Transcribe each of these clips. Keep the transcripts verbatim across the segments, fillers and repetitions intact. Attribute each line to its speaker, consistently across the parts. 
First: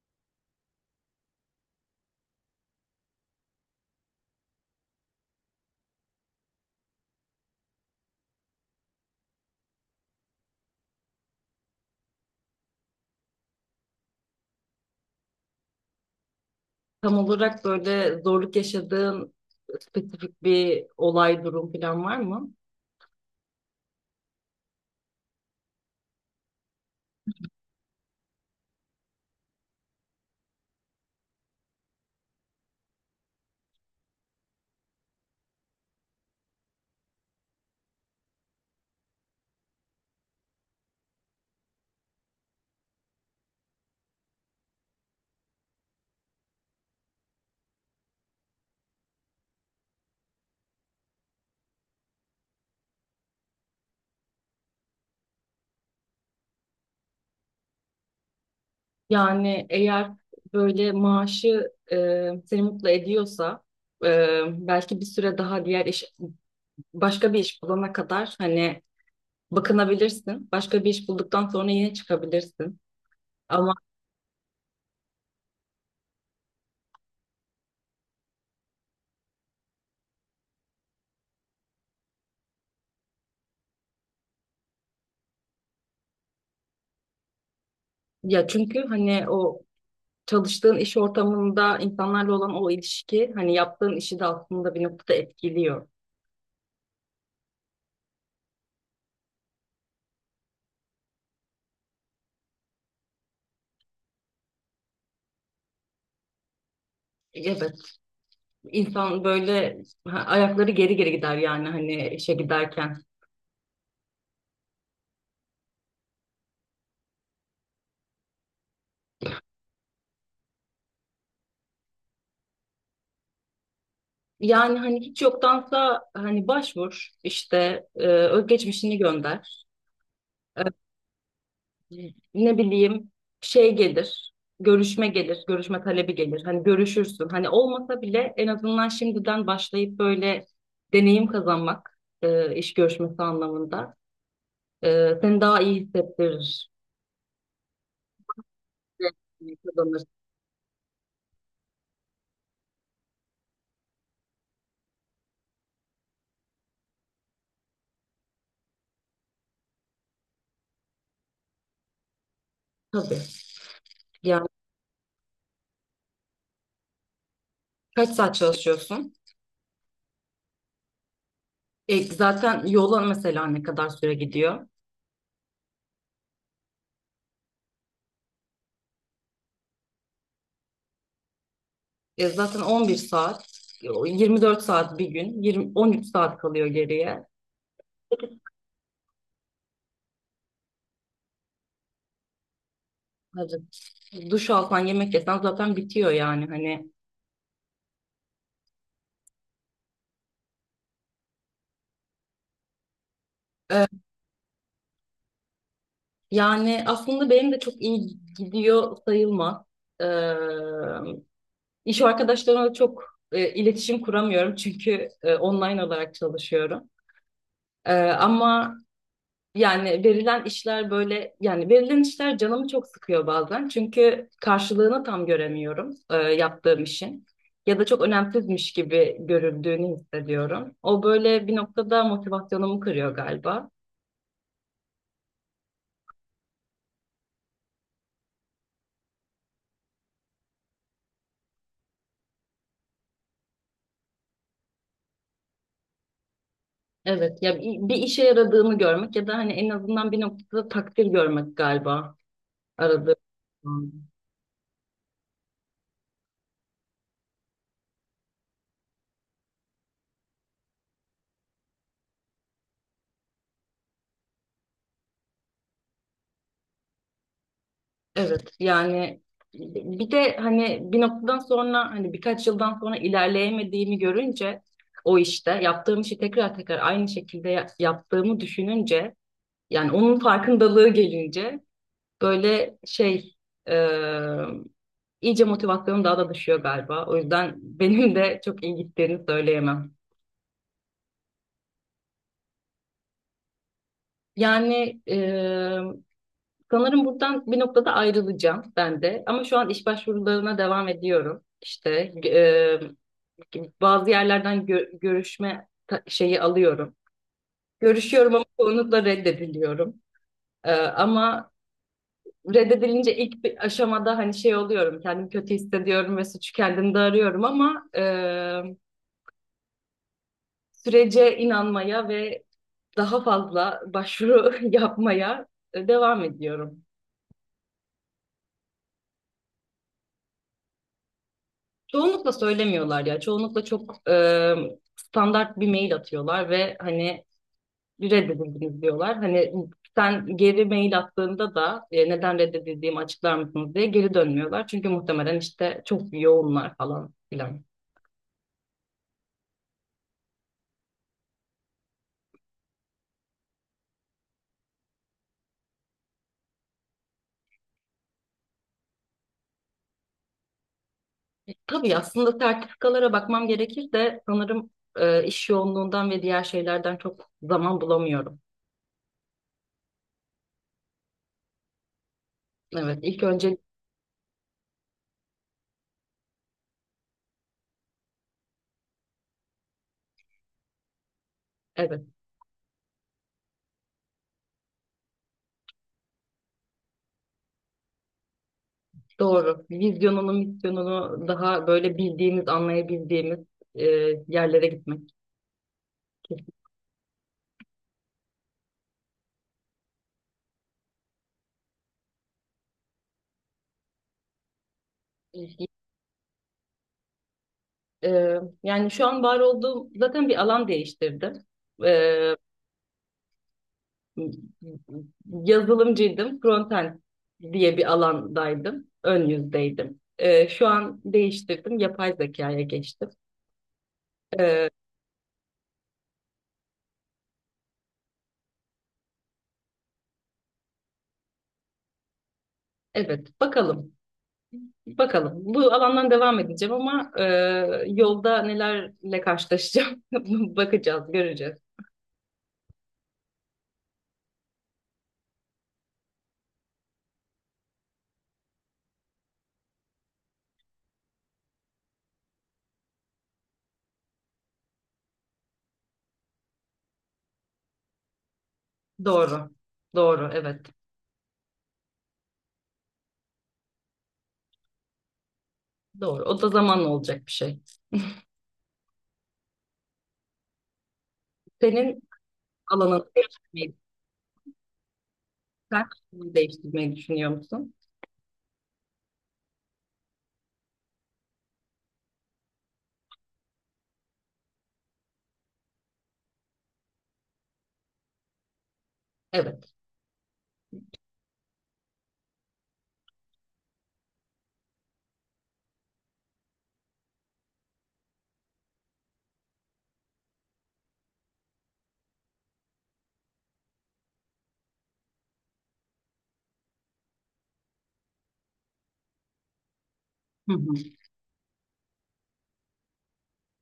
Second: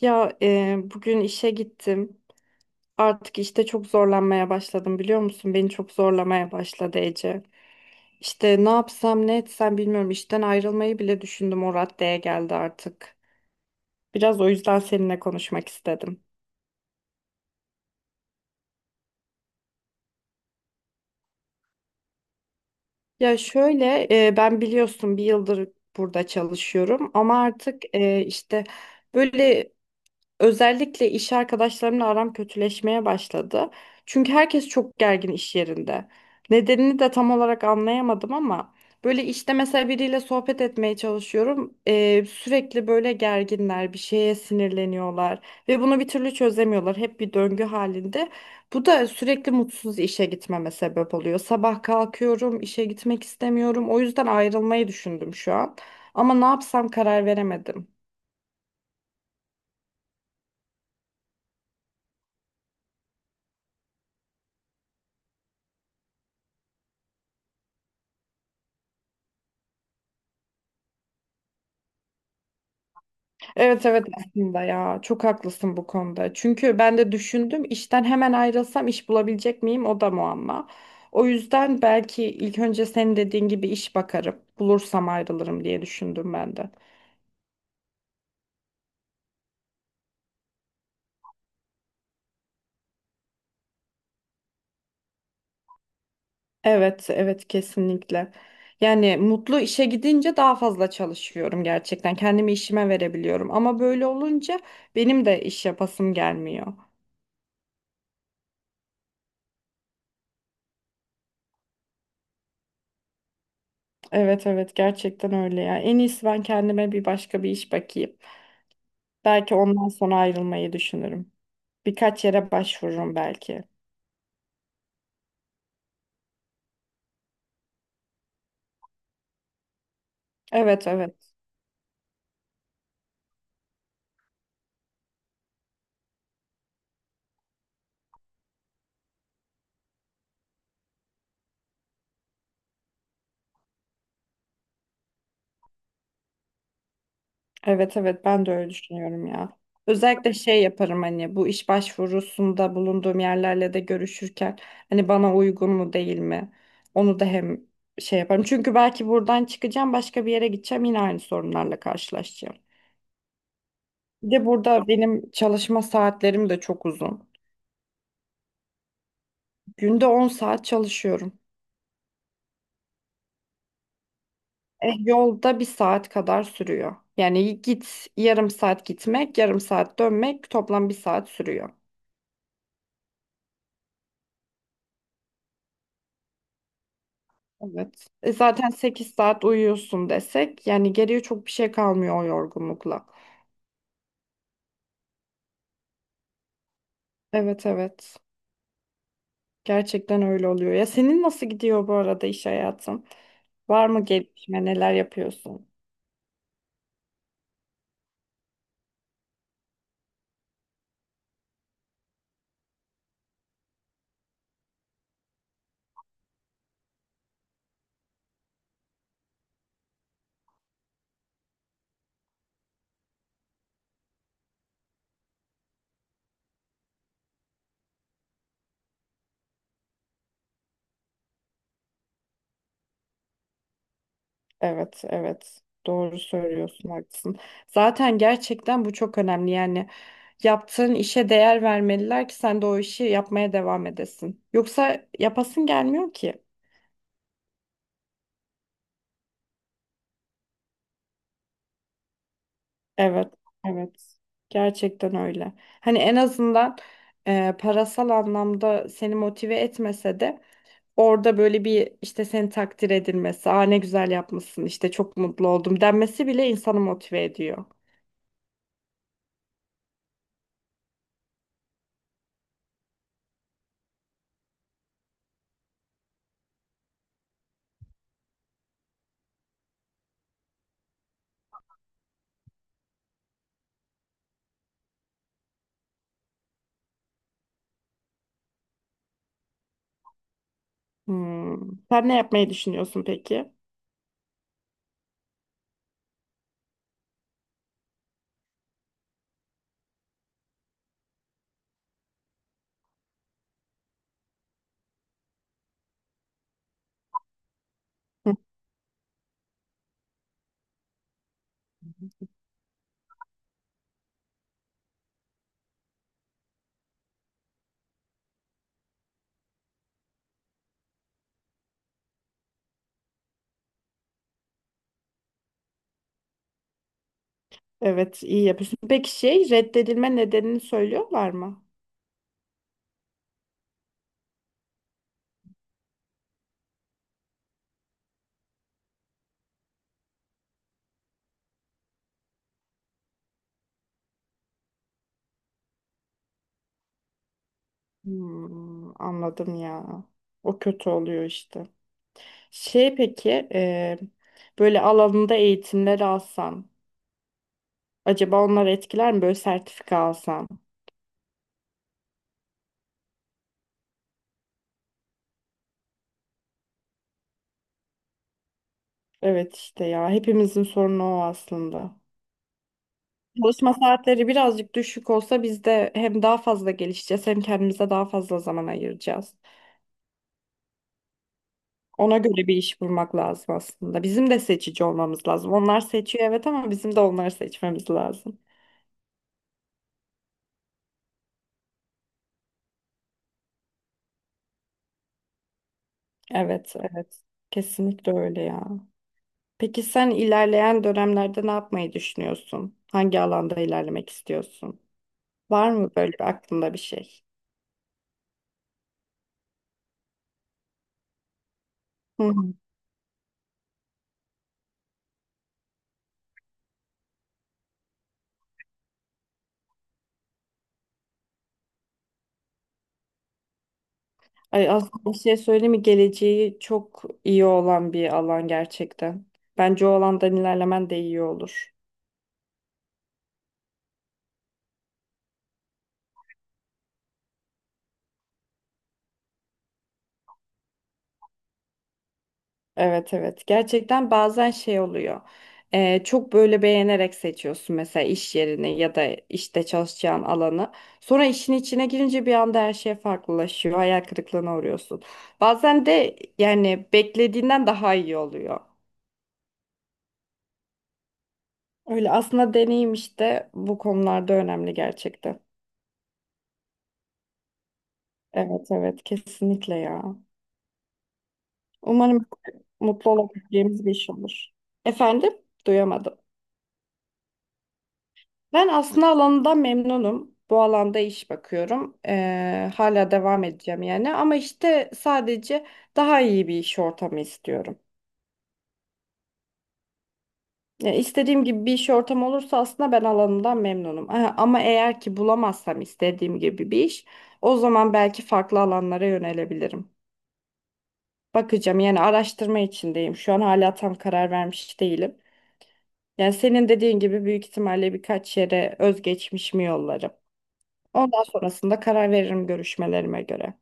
Speaker 1: Ya e, bugün işe gittim. Artık işte çok zorlanmaya başladım, biliyor musun? Beni çok zorlamaya başladı, Ece. İşte ne yapsam ne etsem bilmiyorum. İşten ayrılmayı bile düşündüm. O raddeye geldi artık. Biraz o yüzden seninle konuşmak istedim.
Speaker 2: Tam olarak böyle zorluk yaşadığın spesifik bir olay, durum falan var mı?
Speaker 1: Ya şöyle e, ben biliyorsun bir yıldır burada çalışıyorum, ama artık e, işte böyle. Özellikle iş arkadaşlarımla aram kötüleşmeye başladı. Çünkü herkes çok gergin iş yerinde. Nedenini de tam olarak anlayamadım, ama böyle işte mesela biriyle sohbet etmeye çalışıyorum. Ee, sürekli böyle gerginler, bir şeye sinirleniyorlar ve bunu bir türlü çözemiyorlar. Hep bir döngü halinde. Bu da sürekli mutsuz işe gitmeme sebep oluyor. Sabah kalkıyorum, işe gitmek istemiyorum. O yüzden ayrılmayı düşündüm şu an. Ama ne yapsam karar veremedim.
Speaker 2: Yani eğer böyle maaşı e, seni mutlu ediyorsa e, belki bir süre daha diğer iş, başka bir iş bulana kadar hani bakınabilirsin. Başka bir iş bulduktan sonra yine çıkabilirsin. Ama
Speaker 1: Evet, evet, aslında ya çok haklısın bu konuda. Çünkü ben de düşündüm, işten hemen ayrılsam iş bulabilecek miyim, o da muamma. O yüzden belki ilk önce senin dediğin gibi iş bakarım. Bulursam ayrılırım diye düşündüm ben de.
Speaker 2: ya çünkü hani o çalıştığın iş ortamında insanlarla olan o ilişki hani yaptığın işi de aslında bir noktada etkiliyor.
Speaker 1: Evet, evet, kesinlikle. Yani mutlu işe gidince daha fazla çalışıyorum gerçekten. Kendimi işime verebiliyorum, ama böyle olunca benim de iş yapasım gelmiyor.
Speaker 2: Evet. İnsan böyle ha, ayakları geri geri gider yani hani işe giderken.
Speaker 1: Evet, evet, gerçekten öyle ya. En iyisi ben kendime bir başka bir iş bakayım. Belki ondan sonra ayrılmayı düşünürüm. Birkaç yere başvururum belki.
Speaker 2: Yani hani hiç yoktansa hani başvur işte e, özgeçmişini gönder. E,
Speaker 1: Evet, evet.
Speaker 2: Ne bileyim şey gelir, görüşme gelir, görüşme talebi gelir. Hani görüşürsün. Hani olmasa bile en azından şimdiden başlayıp böyle deneyim kazanmak e, iş görüşmesi anlamında e, seni daha iyi hissettirir.
Speaker 1: Evet, evet, ben de öyle düşünüyorum ya.
Speaker 2: Kazanır.
Speaker 1: Özellikle şey yaparım, hani bu iş başvurusunda bulunduğum yerlerle de görüşürken hani bana uygun mu değil mi? Onu da hem şey yaparım. Çünkü belki buradan çıkacağım, başka bir yere gideceğim, yine aynı sorunlarla karşılaşacağım.
Speaker 2: Tabii.
Speaker 1: Bir de
Speaker 2: Yani
Speaker 1: burada benim çalışma saatlerim de çok uzun.
Speaker 2: kaç saat çalışıyorsun?
Speaker 1: Günde on saat çalışıyorum.
Speaker 2: E, zaten yola mesela ne kadar süre gidiyor?
Speaker 1: E, Yolda bir saat kadar sürüyor. Yani git, yarım saat gitmek, yarım saat dönmek, toplam bir saat sürüyor.
Speaker 2: E, zaten on bir saat, e, yirmi dört saat bir gün, yirmi, on üç saat kalıyor geriye.
Speaker 1: Evet. E, zaten sekiz saat uyuyorsun desek, yani geriye çok bir şey kalmıyor o yorgunlukla.
Speaker 2: Hadi. Duş alsan, yemek yesen zaten bitiyor yani hani.
Speaker 1: Evet, evet. Gerçekten öyle oluyor. Ya senin nasıl gidiyor bu arada iş hayatın?
Speaker 2: E,
Speaker 1: Var mı gelişme? Neler yapıyorsun?
Speaker 2: Yani aslında benim de çok iyi gidiyor sayılmaz. E, iş arkadaşlarımla çok e, iletişim kuramıyorum çünkü e, online olarak çalışıyorum. E, ama yani verilen işler böyle yani verilen işler canımı çok sıkıyor bazen. Çünkü karşılığını tam göremiyorum e, yaptığım işin. Ya da çok önemsizmiş gibi görüldüğünü hissediyorum. O böyle bir noktada motivasyonumu kırıyor galiba.
Speaker 1: Evet, evet. Doğru söylüyorsun, haklısın. Zaten gerçekten bu çok önemli. Yani yaptığın işe değer vermeliler ki sen de o işi yapmaya devam edesin. Yoksa yapasın gelmiyor ki.
Speaker 2: Evet ya bir bir işe yaradığını görmek ya da hani en azından bir noktada takdir görmek galiba aradığım.
Speaker 1: Evet, evet. Gerçekten öyle. Hani en azından e, parasal anlamda seni motive etmese de orada böyle bir işte seni takdir edilmesi, aa ne güzel yapmışsın, işte çok mutlu oldum denmesi bile insanı motive ediyor.
Speaker 2: Evet yani bir de hani bir noktadan sonra hani birkaç yıldan sonra ilerleyemediğimi görünce o işte yaptığım işi tekrar tekrar aynı şekilde ya- yaptığımı düşününce yani onun farkındalığı gelince böyle şey e, iyice motivasyonum daha da düşüyor galiba. O yüzden benim de çok iyi gittiğini söyleyemem.
Speaker 1: Hmm. Sen ne yapmayı düşünüyorsun peki?
Speaker 2: Yani e, sanırım buradan bir noktada ayrılacağım ben de ama şu an iş başvurularına devam ediyorum. İşte bazı yerlerden gö- görüşme ta- şeyi alıyorum. Görüşüyorum ama çoğunlukla reddediliyorum. Ee, ama reddedilince ilk bir aşamada hani şey oluyorum, kendimi kötü hissediyorum ve suçu kendimde arıyorum ama e, sürece inanmaya ve daha fazla başvuru yapmaya e, devam ediyorum.
Speaker 1: Evet, iyi yapıyorsun. Peki şey, reddedilme nedenini söylüyorlar mı?
Speaker 2: Çoğunlukla söylemiyorlar ya, çoğunlukla çok e, standart bir mail atıyorlar ve hani reddedildiniz diyorlar. Hani sen geri mail attığında da e, neden reddedildiğimi açıklar mısınız diye geri dönmüyorlar. Çünkü muhtemelen işte çok yoğunlar falan filan.
Speaker 1: Hmm, anladım ya. O kötü oluyor işte. Şey peki, e, böyle alanında eğitimler alsan acaba onlar etkiler mi? Böyle sertifika alsan.
Speaker 2: E, tabii aslında sertifikalara bakmam gerekir de sanırım e, iş yoğunluğundan ve diğer şeylerden çok zaman bulamıyorum.
Speaker 1: Evet işte ya, hepimizin sorunu o aslında.
Speaker 2: Evet, ilk önce
Speaker 1: Çalışma saatleri birazcık düşük olsa biz de hem daha fazla gelişeceğiz, hem kendimize daha fazla zaman ayıracağız.
Speaker 2: evet
Speaker 1: Ona göre bir iş bulmak lazım aslında. Bizim de seçici olmamız lazım. Onlar seçiyor evet, ama bizim de onları seçmemiz lazım.
Speaker 2: doğru. Vizyonunu, misyonunu daha böyle bildiğimiz, anlayabildiğimiz e, yerlere gitmek.
Speaker 1: Evet, evet. Kesinlikle öyle ya. Peki sen ilerleyen dönemlerde ne yapmayı düşünüyorsun? Hangi alanda ilerlemek istiyorsun? Var mı böyle bir aklında bir şey?
Speaker 2: Ee, yani şu an var olduğum zaten bir alan değiştirdim.
Speaker 1: Hı
Speaker 2: Ee,
Speaker 1: hı.
Speaker 2: Yazılımcıydım. Frontend diye bir alandaydım. Ön yüzdeydim. Ee, şu an değiştirdim. Yapay zekaya geçtim.
Speaker 1: Ay,
Speaker 2: Ee,
Speaker 1: aslında bir şey söyleyeyim mi? Geleceği çok iyi olan bir alan gerçekten. Bence o alandan ilerlemen de iyi olur.
Speaker 2: evet bakalım. Bakalım. Bu alandan devam edeceğim ama e, yolda nelerle karşılaşacağım bakacağız, göreceğiz.
Speaker 1: Evet, evet, gerçekten bazen şey oluyor. Ee, çok böyle beğenerek seçiyorsun, mesela iş yerini ya da işte çalışacağın alanı, sonra işin içine girince bir anda her şey farklılaşıyor, hayal kırıklığına uğruyorsun, bazen de yani beklediğinden daha iyi oluyor.
Speaker 2: Doğru. Doğru, evet.
Speaker 1: Öyle, aslında deneyim işte bu konularda önemli gerçekten.
Speaker 2: Doğru. O da zamanla olacak bir şey.
Speaker 1: Evet, evet, kesinlikle ya.
Speaker 2: Senin
Speaker 1: Umarım
Speaker 2: alanın.
Speaker 1: mutlu olabileceğimiz bir iş olur. Efendim, duyamadım.
Speaker 2: Versiyonu değiştirmeyi düşünüyor musun?
Speaker 1: Ben aslında alanından memnunum. Bu alanda iş bakıyorum. Ee, hala devam edeceğim yani. Ama işte sadece daha iyi bir iş ortamı istiyorum.
Speaker 2: Evet.
Speaker 1: Yani istediğim gibi bir iş ortamı olursa aslında ben alanından memnunum. Aha, ama eğer ki bulamazsam istediğim gibi bir iş, o zaman belki farklı alanlara yönelebilirim. Bakacağım, yani araştırma içindeyim. Şu an hala tam karar vermiş değilim. Yani senin dediğin gibi büyük ihtimalle birkaç yere özgeçmişimi yollarım.
Speaker 2: Hı hı.
Speaker 1: Ondan sonrasında karar veririm görüşmelerime göre.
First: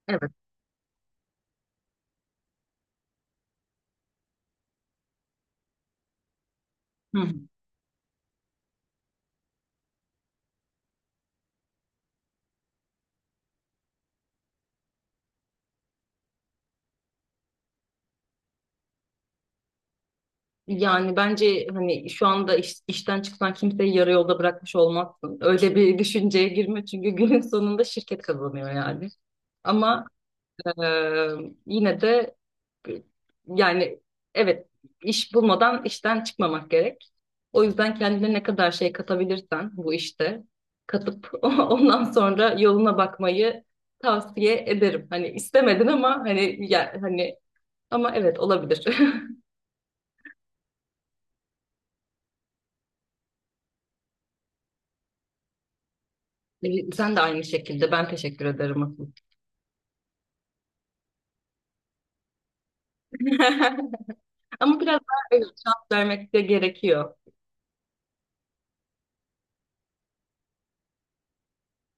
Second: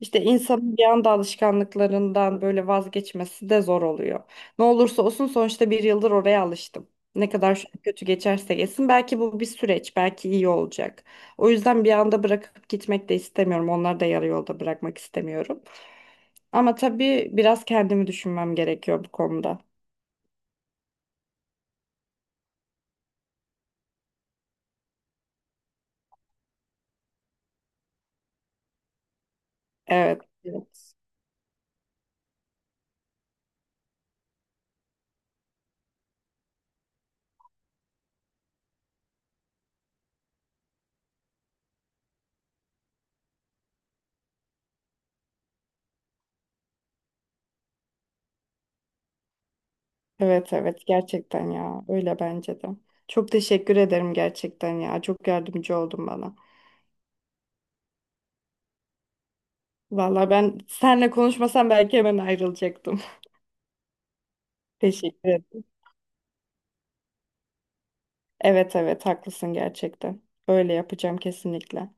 Speaker 1: İşte
Speaker 2: Evet.
Speaker 1: insanın bir anda alışkanlıklarından böyle vazgeçmesi de zor oluyor. Ne olursa olsun sonuçta bir yıldır oraya alıştım.
Speaker 2: Hı
Speaker 1: Ne
Speaker 2: hı.
Speaker 1: kadar şu an kötü geçerse geçsin, belki bu bir süreç, belki iyi olacak. O yüzden bir anda bırakıp gitmek de istemiyorum. Onları da yarı yolda bırakmak istemiyorum. Ama tabii biraz kendimi düşünmem gerekiyor bu konuda.
Speaker 2: Yani bence hani şu anda iş- işten çıksan kimseyi yarı yolda bırakmış olmazsın. Öyle bir düşünceye girme çünkü günün sonunda şirket kazanıyor yani. Ama
Speaker 1: Evet,
Speaker 2: Ee,
Speaker 1: evet.
Speaker 2: yine de yani evet iş bulmadan işten çıkmamak gerek. O yüzden kendine ne kadar şey katabilirsen bu işte katıp ondan sonra yoluna bakmayı tavsiye ederim. Hani istemedin ama hani ya, hani ama evet olabilir.
Speaker 1: Evet, evet, gerçekten ya. Öyle bence de. Çok teşekkür ederim gerçekten ya. Çok yardımcı oldun bana.
Speaker 2: Ee, Sen de aynı şekilde ben teşekkür ederim asıl.
Speaker 1: Valla ben senle konuşmasam belki hemen ayrılacaktım.
Speaker 2: Ama biraz daha
Speaker 1: Teşekkür
Speaker 2: evet,
Speaker 1: ederim.
Speaker 2: şans vermek de gerekiyor.
Speaker 1: Evet, evet, haklısın gerçekten. Öyle yapacağım kesinlikle.